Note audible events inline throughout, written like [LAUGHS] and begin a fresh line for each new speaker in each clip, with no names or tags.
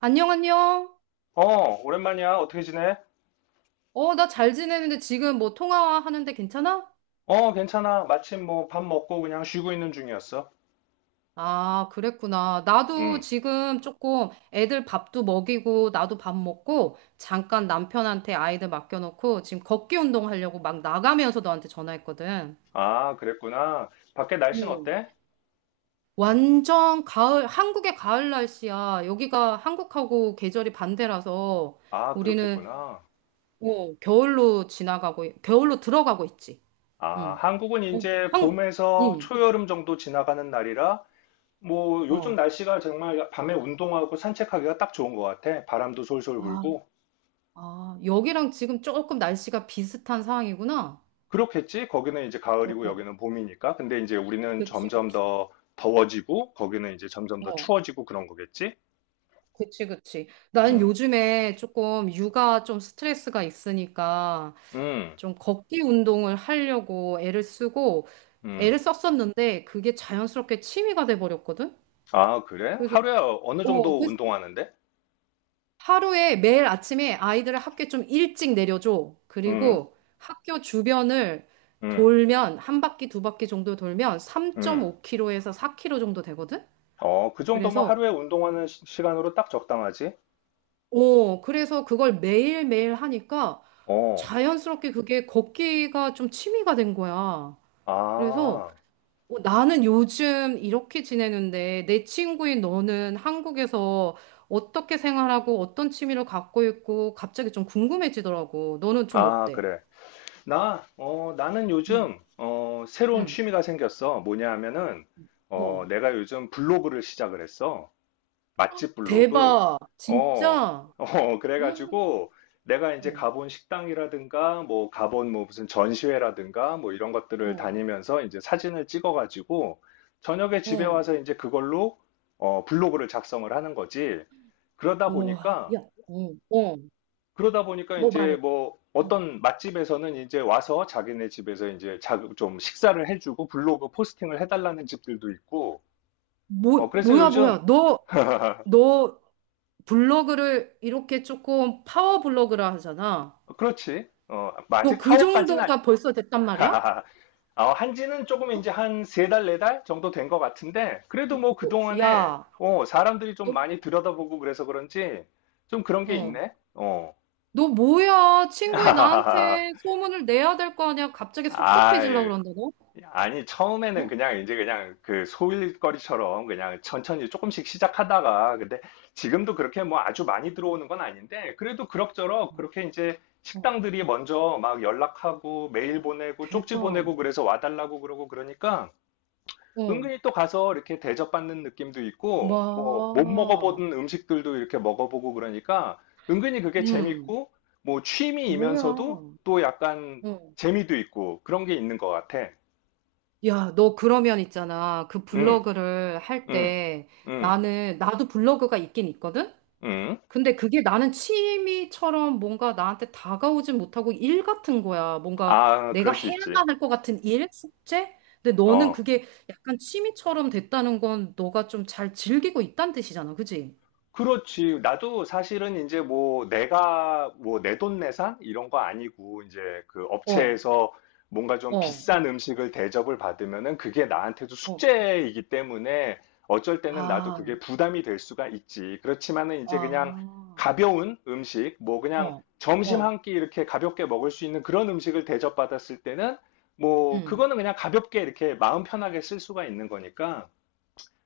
안녕, 안녕.
오랜만이야. 어떻게 지내?
나 잘 지내는데 지금 뭐 통화하는데 괜찮아?
괜찮아. 마침 뭐 밥 먹고 그냥 쉬고 있는 중이었어.
아, 그랬구나. 나도
음.
지금 조금 애들 밥도 먹이고, 나도 밥 먹고, 잠깐 남편한테 아이들 맡겨놓고, 지금 걷기 운동 하려고 막 나가면서 너한테 전화했거든.
아, 그랬구나. 밖에 날씨는
응,
어때?
완전 가을, 한국의 가을 날씨야. 여기가 한국하고 계절이 반대라서
아,
우리는
그렇겠구나.
겨울로 지나가고, 겨울로 들어가고 있지.
아,
응.
한국은
어,
이제
한,
봄에서
응.
초여름 정도 지나가는 날이라 뭐 요즘
어.
날씨가 정말 밤에 운동하고 산책하기가 딱 좋은 것 같아. 바람도 솔솔
아.
불고.
아, 여기랑 지금 조금 날씨가 비슷한 상황이구나.
그렇겠지? 거기는 이제
어,
가을이고
어.
여기는 봄이니까. 근데 이제 우리는
그치,
점점
그치.
더 더워지고 거기는 이제 점점 더
어,
추워지고 그런 거겠지?
그치, 그치. 나는
음.
요즘에 조금 육아 좀 스트레스가 있으니까
음.
좀 걷기 운동을 하려고 애를 쓰고
음.
애를 썼었는데 그게 자연스럽게 취미가 돼버렸거든?
아, 그래?
그래서,
하루에 어느
어,
정도
그래서
운동하는데?
하루에 매일 아침에 아이들을 학교에 좀 일찍 내려줘.
응,
그리고 학교 주변을
응,
돌면 한 바퀴 두 바퀴 정도 돌면
응.
3.5km에서 4km 정도 되거든?
어, 그 정도면
그래서
하루에 운동하는 시, 간으로딱 적당하지?
그래서 그걸 매일매일 하니까
어,
자연스럽게 그게 걷기가 좀 취미가 된 거야. 그래서
아,
나는 요즘 이렇게 지내는데 내 친구인 너는 한국에서 어떻게 생활하고 어떤 취미를 갖고 있고 갑자기 좀 궁금해지더라고. 너는 좀
아,
어때?
그래. 나, 나는
응,
요즘, 새로운
응.
취미가 생겼어. 뭐냐 하면은,
어,
내가 요즘 블로그를 시작을 했어. 맛집 블로그?
대박.
어,
진짜.
어,
응,
그래가지고 내가 이제
어,
가본 식당이라든가 뭐 가본 뭐 무슨 전시회라든가 뭐 이런 것들을
어,
다니면서 이제 사진을 찍어가지고 저녁에 집에
어.
와서 이제 그걸로 블로그를 작성을 하는 거지. 그러다
와,
보니까
야, 응, 어,
그러다 보니까
뭐
이제
말해?
뭐
어.
어떤 맛집에서는 이제 와서 자기네 집에서 이제 자, 좀 식사를 해주고 블로그 포스팅을 해달라는 집들도 있고. 어,
뭐,
그래서
뭐야,
요즘
뭐야. 너, 너 블로그를 이렇게 조금 파워 블로그라 하잖아.
그렇지. 어, 뭐
너
아직
그
파워까지는
정도가 벌써 됐단 말이야?
[LAUGHS] 어, 한지는 조금
어?
이제 한 세 달, 네 달 정도 된 것 같은데, 그래도 뭐
야,
그동안에, 어, 사람들이 좀
너,
많이 들여다보고 그래서 그런지, 좀 그런 게
어,
있네? 어.
너 뭐야? 친구이 나한테
[LAUGHS]
소문을 내야 될 거 아니야? 갑자기 섭섭해지려고
아유,
그런다, 너?
아니, 처음에는
어?
그냥 이제 그냥 그 소일거리처럼 그냥 천천히 조금씩 시작하다가, 근데 지금도 그렇게 뭐 아주 많이 들어오는 건 아닌데, 그래도 그럭저럭
어,
그렇게 이제
어.
식당들이 먼저 막 연락하고 메일 보내고 쪽지 보내고
대박.
그래서 와달라고 그러고 그러니까,
어,
은근히 또 가서 이렇게 대접받는 느낌도 있고, 뭐, 못
뭐,
먹어보던 음식들도 이렇게 먹어보고 그러니까, 은근히 그게
음,
재밌고, 뭐,
뭐야.
취미이면서도 또 약간
어.
재미도 있고, 그런 게 있는 것 같아.
야, 너 그러면 있잖아. 그
응,
블로그를 할
응,
때
응,
나도 블로그가 있긴 있거든?
응.
근데 그게 나는 취미처럼 뭔가 나한테 다가오진 못하고 일 같은 거야. 뭔가
아,
내가
그럴 수 있지.
해야만 할 것 같은 일? 숙제? 근데 너는
어.
그게 약간 취미처럼 됐다는 건 너가 좀 잘 즐기고 있다는 뜻이잖아. 그지?
그렇지. 나도 사실은 이제 뭐 내가 뭐 내돈내산 이런 거 아니고 이제 그
어,
업체에서 뭔가 좀
어,
비싼 음식을 대접을 받으면은 그게 나한테도
어.
숙제이기 때문에 어쩔 때는 나도
아,
그게 부담이 될 수가 있지. 그렇지만은 이제 그냥
아,
가벼운 음식, 뭐 그냥
어,
점심
어,
한끼 이렇게 가볍게 먹을 수 있는 그런 음식을 대접받았을 때는 뭐
음.
그거는 그냥 가볍게 이렇게 마음 편하게 쓸 수가 있는 거니까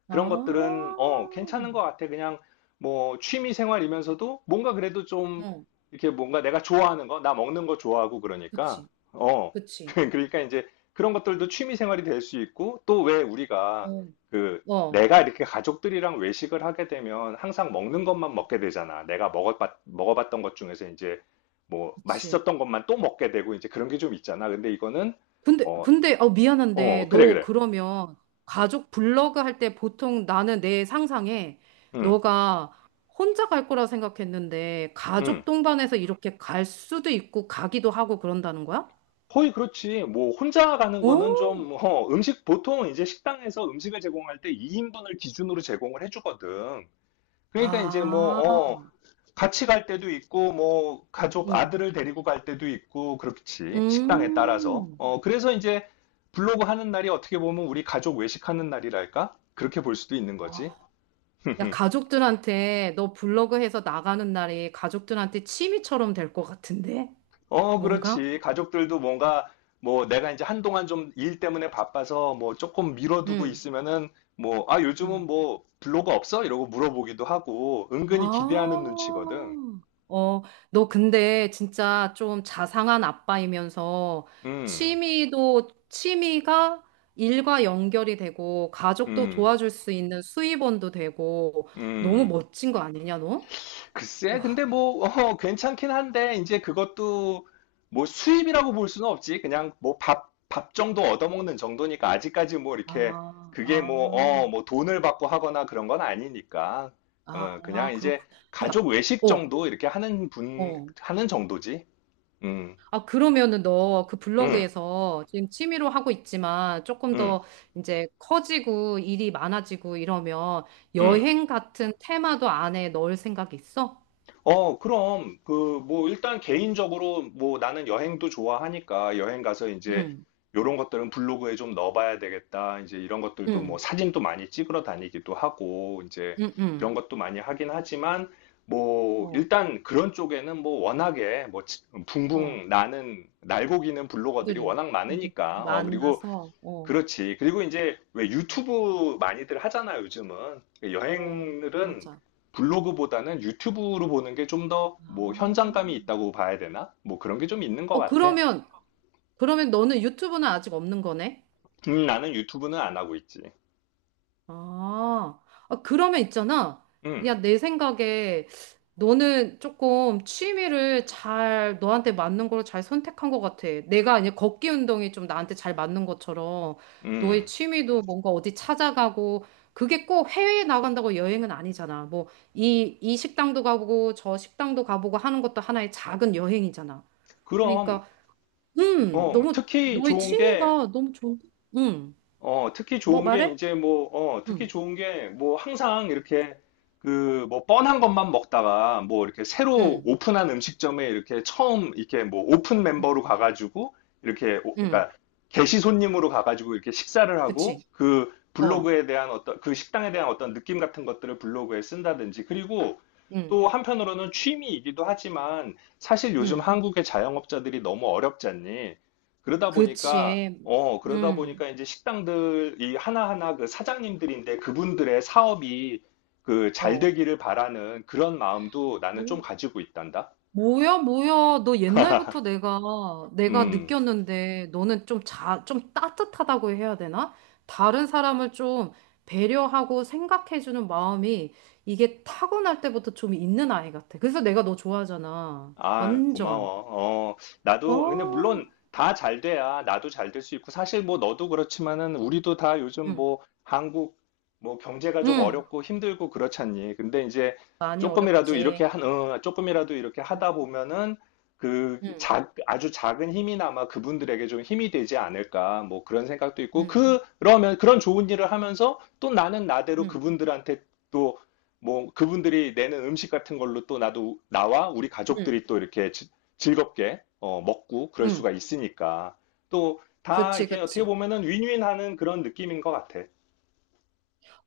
그런
아,
것들은 괜찮은 것 같아. 그냥 뭐 취미 생활이면서도 뭔가 그래도 좀
어,
이렇게 뭔가 내가 좋아하는 거, 나 먹는 거 좋아하고 그러니까
그치,
어,
그치.
[LAUGHS] 그러니까 이제 그런 것들도 취미 생활이 될 수 있고 또 왜 우리가
어,
그
어,
내가 이렇게 가족들이랑 외식을 하게 되면 항상 먹는 것만
어,
먹게 되잖아. 내가 먹어봤던 것 중에서 이제 뭐
그치.
맛있었던 것만 또 먹게 되고 이제 그런 게 좀 있잖아. 근데 이거는 어,
근데, 어,
어,
미안한데,
그래,
너
그래.
그러면 가족 블로그 할 때 보통 나는 내 상상에
응,
너가 혼자 갈 거라 생각했는데,
응.
가족 동반해서 이렇게 갈 수도 있고, 가기도 하고 그런다는 거야?
거의 그렇지. 뭐, 혼자 가는 거는
오,
좀, 어, 음식, 보통 이제 식당에서 음식을 제공할 때 2인분을 기준으로 제공을 해주거든. 그러니까 이제
아,
뭐, 같이 갈 때도 있고, 뭐, 가족,
응.
아들을 데리고 갈 때도 있고, 그렇지. 식당에 따라서.
음.
어, 그래서 이제 블로그 하는 날이 어떻게 보면 우리 가족 외식하는 날이랄까? 그렇게 볼 수도 있는 거지.
야,
[LAUGHS]
가족들한테 너 블로그 해서 나가는 날이 가족들한테 취미처럼 될 것 같은데?
어,
뭔가?
그렇지. 가족들도 뭔가 뭐 내가 이제 한동안 좀 일 때문에 바빠서 뭐 조금 미뤄두고
응,
있으면은 뭐 아,
응.
요즘은 뭐 블로그 없어? 이러고 물어보기도 하고
아,
은근히 기대하는 눈치거든.
어, 너 근데 진짜 좀 자상한 아빠이면서
음,
취미가 일과 연결이 되고 가족도
음,
도와줄 수 있는 수입원도 되고 너무
음.
멋진 거 아니냐, 너?
글쎄, 근데
와,
뭐, [LAUGHS] 어, 괜찮긴 한데, 이제 그것도 뭐 수입이라고 볼 수는 없지. 그냥 뭐 밥, 밥 정도 얻어먹는 정도니까 아직까지 뭐 이렇게
아,
그게 뭐, 어,
아,
뭐 돈을 받고 하거나 그런 건 아니니까. 어, 그냥
아,
이제
그렇군. 야,
가족 외식
어,
정도 이렇게 하는 분,
어.
하는 정도지. 음,
아, 그러면은 너 그
음,
블로그에서 지금 취미로 하고 있지만 조금
음,
더 이제 커지고 일이 많아지고 이러면
음.
여행 같은 테마도 안에 넣을 생각 있어?
어, 그럼, 그, 뭐, 일단 개인적으로, 뭐, 나는 여행도 좋아하니까, 여행 가서 이제,
응,
요런 것들은 블로그에 좀 넣어봐야 되겠다. 이제 이런 것들도 뭐,
응,
사진도 많이 찍으러 다니기도 하고, 이제,
응, 응.
그런 것도 많이 하긴 하지만, 뭐,
어,
일단 그런 쪽에는 뭐, 워낙에, 뭐,
어.
붕붕 나는, 날고기는 블로거들이
분들이
워낙
분들
많으니까, 어, 그리고
만나서, 어,
그렇지. 그리고 이제 왜
어,
유튜브 많이들 하잖아요, 요즘은.
어,
여행들은
맞아.
블로그보다는 유튜브로 보는 게 좀 더 뭐
아.
현장감이 있다고 봐야 되나? 뭐 그런 게 좀 있는 것
어,
같아.
그러면, 그러면 너는 유튜브는 아직 없는 거네?
나는 유튜브는 안 하고 있지.
아, 아, 그러면 있잖아.
음,
야, 내 생각에 너는 조금 취미를 잘, 너한테 맞는 걸 잘 선택한 것 같아. 내가 이제 걷기 운동이 좀 나한테 잘 맞는 것처럼 너의
음.
취미도 뭔가 어디 찾아가고 그게 꼭 해외에 나간다고 여행은 아니잖아. 뭐, 이 식당도 가보고 저 식당도 가보고 하는 것도 하나의 작은 여행이잖아.
그럼,
그러니까,
어,
너무,
특히
너의
좋은 게
취미가 너무 좋은, 음,
어, 특히
뭐
좋은 게
말해?
이제 뭐, 특히
음,
좋은 게 뭐 항상 이렇게 그 뭐 뻔한 것만 먹다가 뭐 이렇게 새로
음,
오픈한 음식점에 이렇게 처음 이렇게 뭐 오픈
음.
멤버로 가가지고
음.
그러니까 게시 손님으로 가가지고 이렇게 식사를 하고
그치.
그
어,
블로그에 대한 어떤 그 식당에 대한 어떤 느낌 같은 것들을 블로그에 쓴다든지 그리고
응,
또 한편으로는 취미이기도 하지만 사실 요즘
응.
한국의 자영업자들이 너무 어렵지 않니? 그러다 보니까
그치.
어, 그러다
응,
보니까 이제 식당들이 하나하나 그 사장님들인데 그분들의 사업이 그 잘
어.
되기를 바라는 그런 마음도 나는 좀
뭐-
가지고 있단다.
뭐야, 뭐야. 너 옛날부터 내가
음.
느꼈는데, 너는 좀 따뜻하다고 해야 되나? 다른 사람을 좀 배려하고 생각해주는 마음이 이게 타고날 때부터 좀 있는 아이 같아. 그래서 내가 너 좋아하잖아.
아,
완전.
고마워. 어, 나도, 근데
어,
물론 다 잘 돼야 나도 잘 될 수 있고, 사실 뭐 너도 그렇지만은 우리도 다 요즘
응,
뭐 한국 뭐 경제가 좀
응.
어렵고 힘들고 그렇잖니. 근데 이제
많이 어렵지.
어, 조금이라도 이렇게
응,
하다 보면은
응,
아주 작은 힘이나마 그분들에게 좀 힘이 되지 않을까. 뭐 그런 생각도 있고,
응,
그, 그러면 그런 좋은 일을 하면서 또 나는 나대로
응,
그분들한테 또 뭐 그분들이 내는 음식 같은 걸로 또 나도 나와 우리
응.
가족들이 또 이렇게 즐겁게 먹고 그럴 수가
응.
있으니까 또 다
그치,
이게 어떻게
그치.
보면은 윈윈하는 그런 느낌인 것 같아.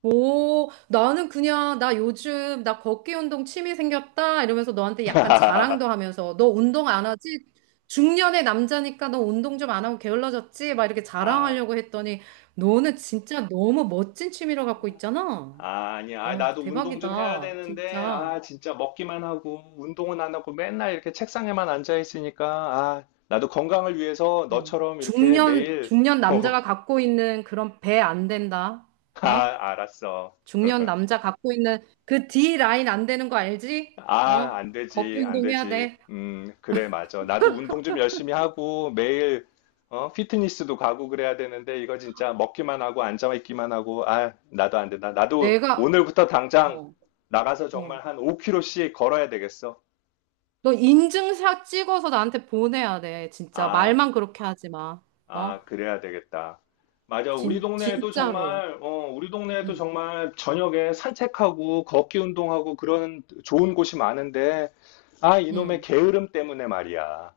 오, 나는 그냥, 나 요즘, 나 걷기 운동 취미 생겼다? 이러면서 너한테 약간
[LAUGHS]
자랑도 하면서, 너 운동 안 하지? 중년의 남자니까 너 운동 좀 안 하고 게을러졌지? 막 이렇게
아,
자랑하려고 했더니, 너는 진짜 너무 멋진 취미를 갖고 있잖아?
아, 아니야. 아,
와,
나도 운동 좀 해야
대박이다.
되는데
진짜.
아 진짜 먹기만 하고 운동은 안 하고 맨날 이렇게 책상에만 앉아 있으니까 아 나도 건강을 위해서
어.
너처럼 이렇게 매일
중년 남자가
[LAUGHS]
갖고 있는 그런 배 안 된다.
어,
어?
아 알았어.
중년 남자 갖고 있는 그 D 라인 안 되는 거 알지?
아,
어?
안
걷기
되지, 안
운동 해야
되지.
돼.
그래, 맞아. 나도 운동 좀 열심히 하고 매일 피트니스도 가고 그래야 되는데 이거 진짜 먹기만 하고 앉아 있기만 하고 아, 나도 안 된다. 나도
내가
오늘부터 당장
어,
나가서
어.
정말 한 5 km씩 걸어야 되겠어.
너 인증샷 찍어서 나한테 보내야 돼. 진짜
아,
말만 그렇게 하지 마.
아,
어?
그래야 되겠다. 맞아.
진 진짜로.
우리 동네에도
응.
정말 저녁에 산책하고 걷기 운동하고 그런 좋은 곳이 많은데 아, 이놈의
응.
게으름 때문에 말이야.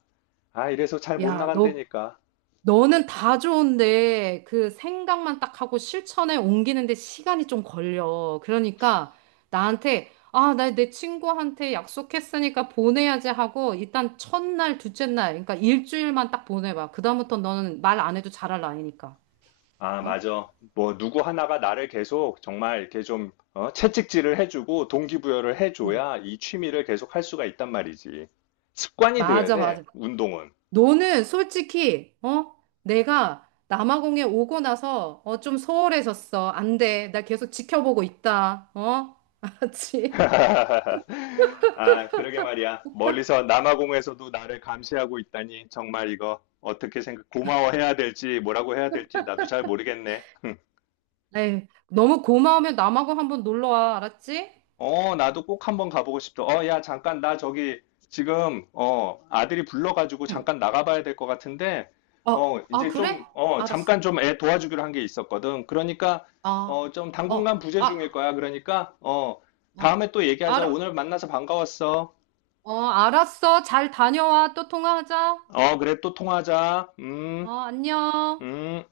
아, 이래서 잘 못
야, 너
나간다니까.
너는 다 좋은데 그 생각만 딱 하고 실천에 옮기는데 시간이 좀 걸려. 그러니까 나한테 아, 나 내 친구한테 약속했으니까 보내야지 하고 일단 첫날, 둘째 날, 그러니까 일주일만 딱 보내봐. 그다음부터 너는 말 안 해도 잘할 나이니까.
아,
어?
맞아. 뭐, 누구 하나가 나를 계속 정말 이렇게 좀, 채찍질을 해주고 동기부여를
응.
해줘야 이 취미를 계속 할 수가 있단 말이지. 습관이 돼야
맞아,
돼,
맞아.
운동은.
너는 솔직히, 어? 내가 남아공에 오고 나서, 어, 좀 소홀해졌어. 안 돼. 나 계속 지켜보고 있다. 어? [LAUGHS] 알았지?
[LAUGHS] 아, 그러게 말이야. 멀리서 남아공에서도 나를 감시하고 있다니. 정말 이거 어떻게 생각, 고마워해야 될지 뭐라고 해야 될지 나도 잘 모르겠네.
에이, 너무 고마우면 남아공 한번 놀러 와. 알았지?
어, 나도 꼭 한번 가보고 싶다. 어, 야, 잠깐, 나 저기, 지금, 어, 아들이 불러가지고
응.
잠깐 나가봐야 될 것 같은데,
어,
어,
아,
이제
그래?
좀, 어,
알았어.
잠깐 좀 애 도와주기로 한게 있었거든. 그러니까,
아,
어, 좀 당분간
어,
부재 중일
아,
거야. 그러니까, 어,
아,
다음에 또 얘기하자.
알,
오늘 만나서 반가웠어.
어, 알았어. 잘 다녀와. 또 통화하자.
어, 그래, 또 통화하자.
어, 안녕.
음.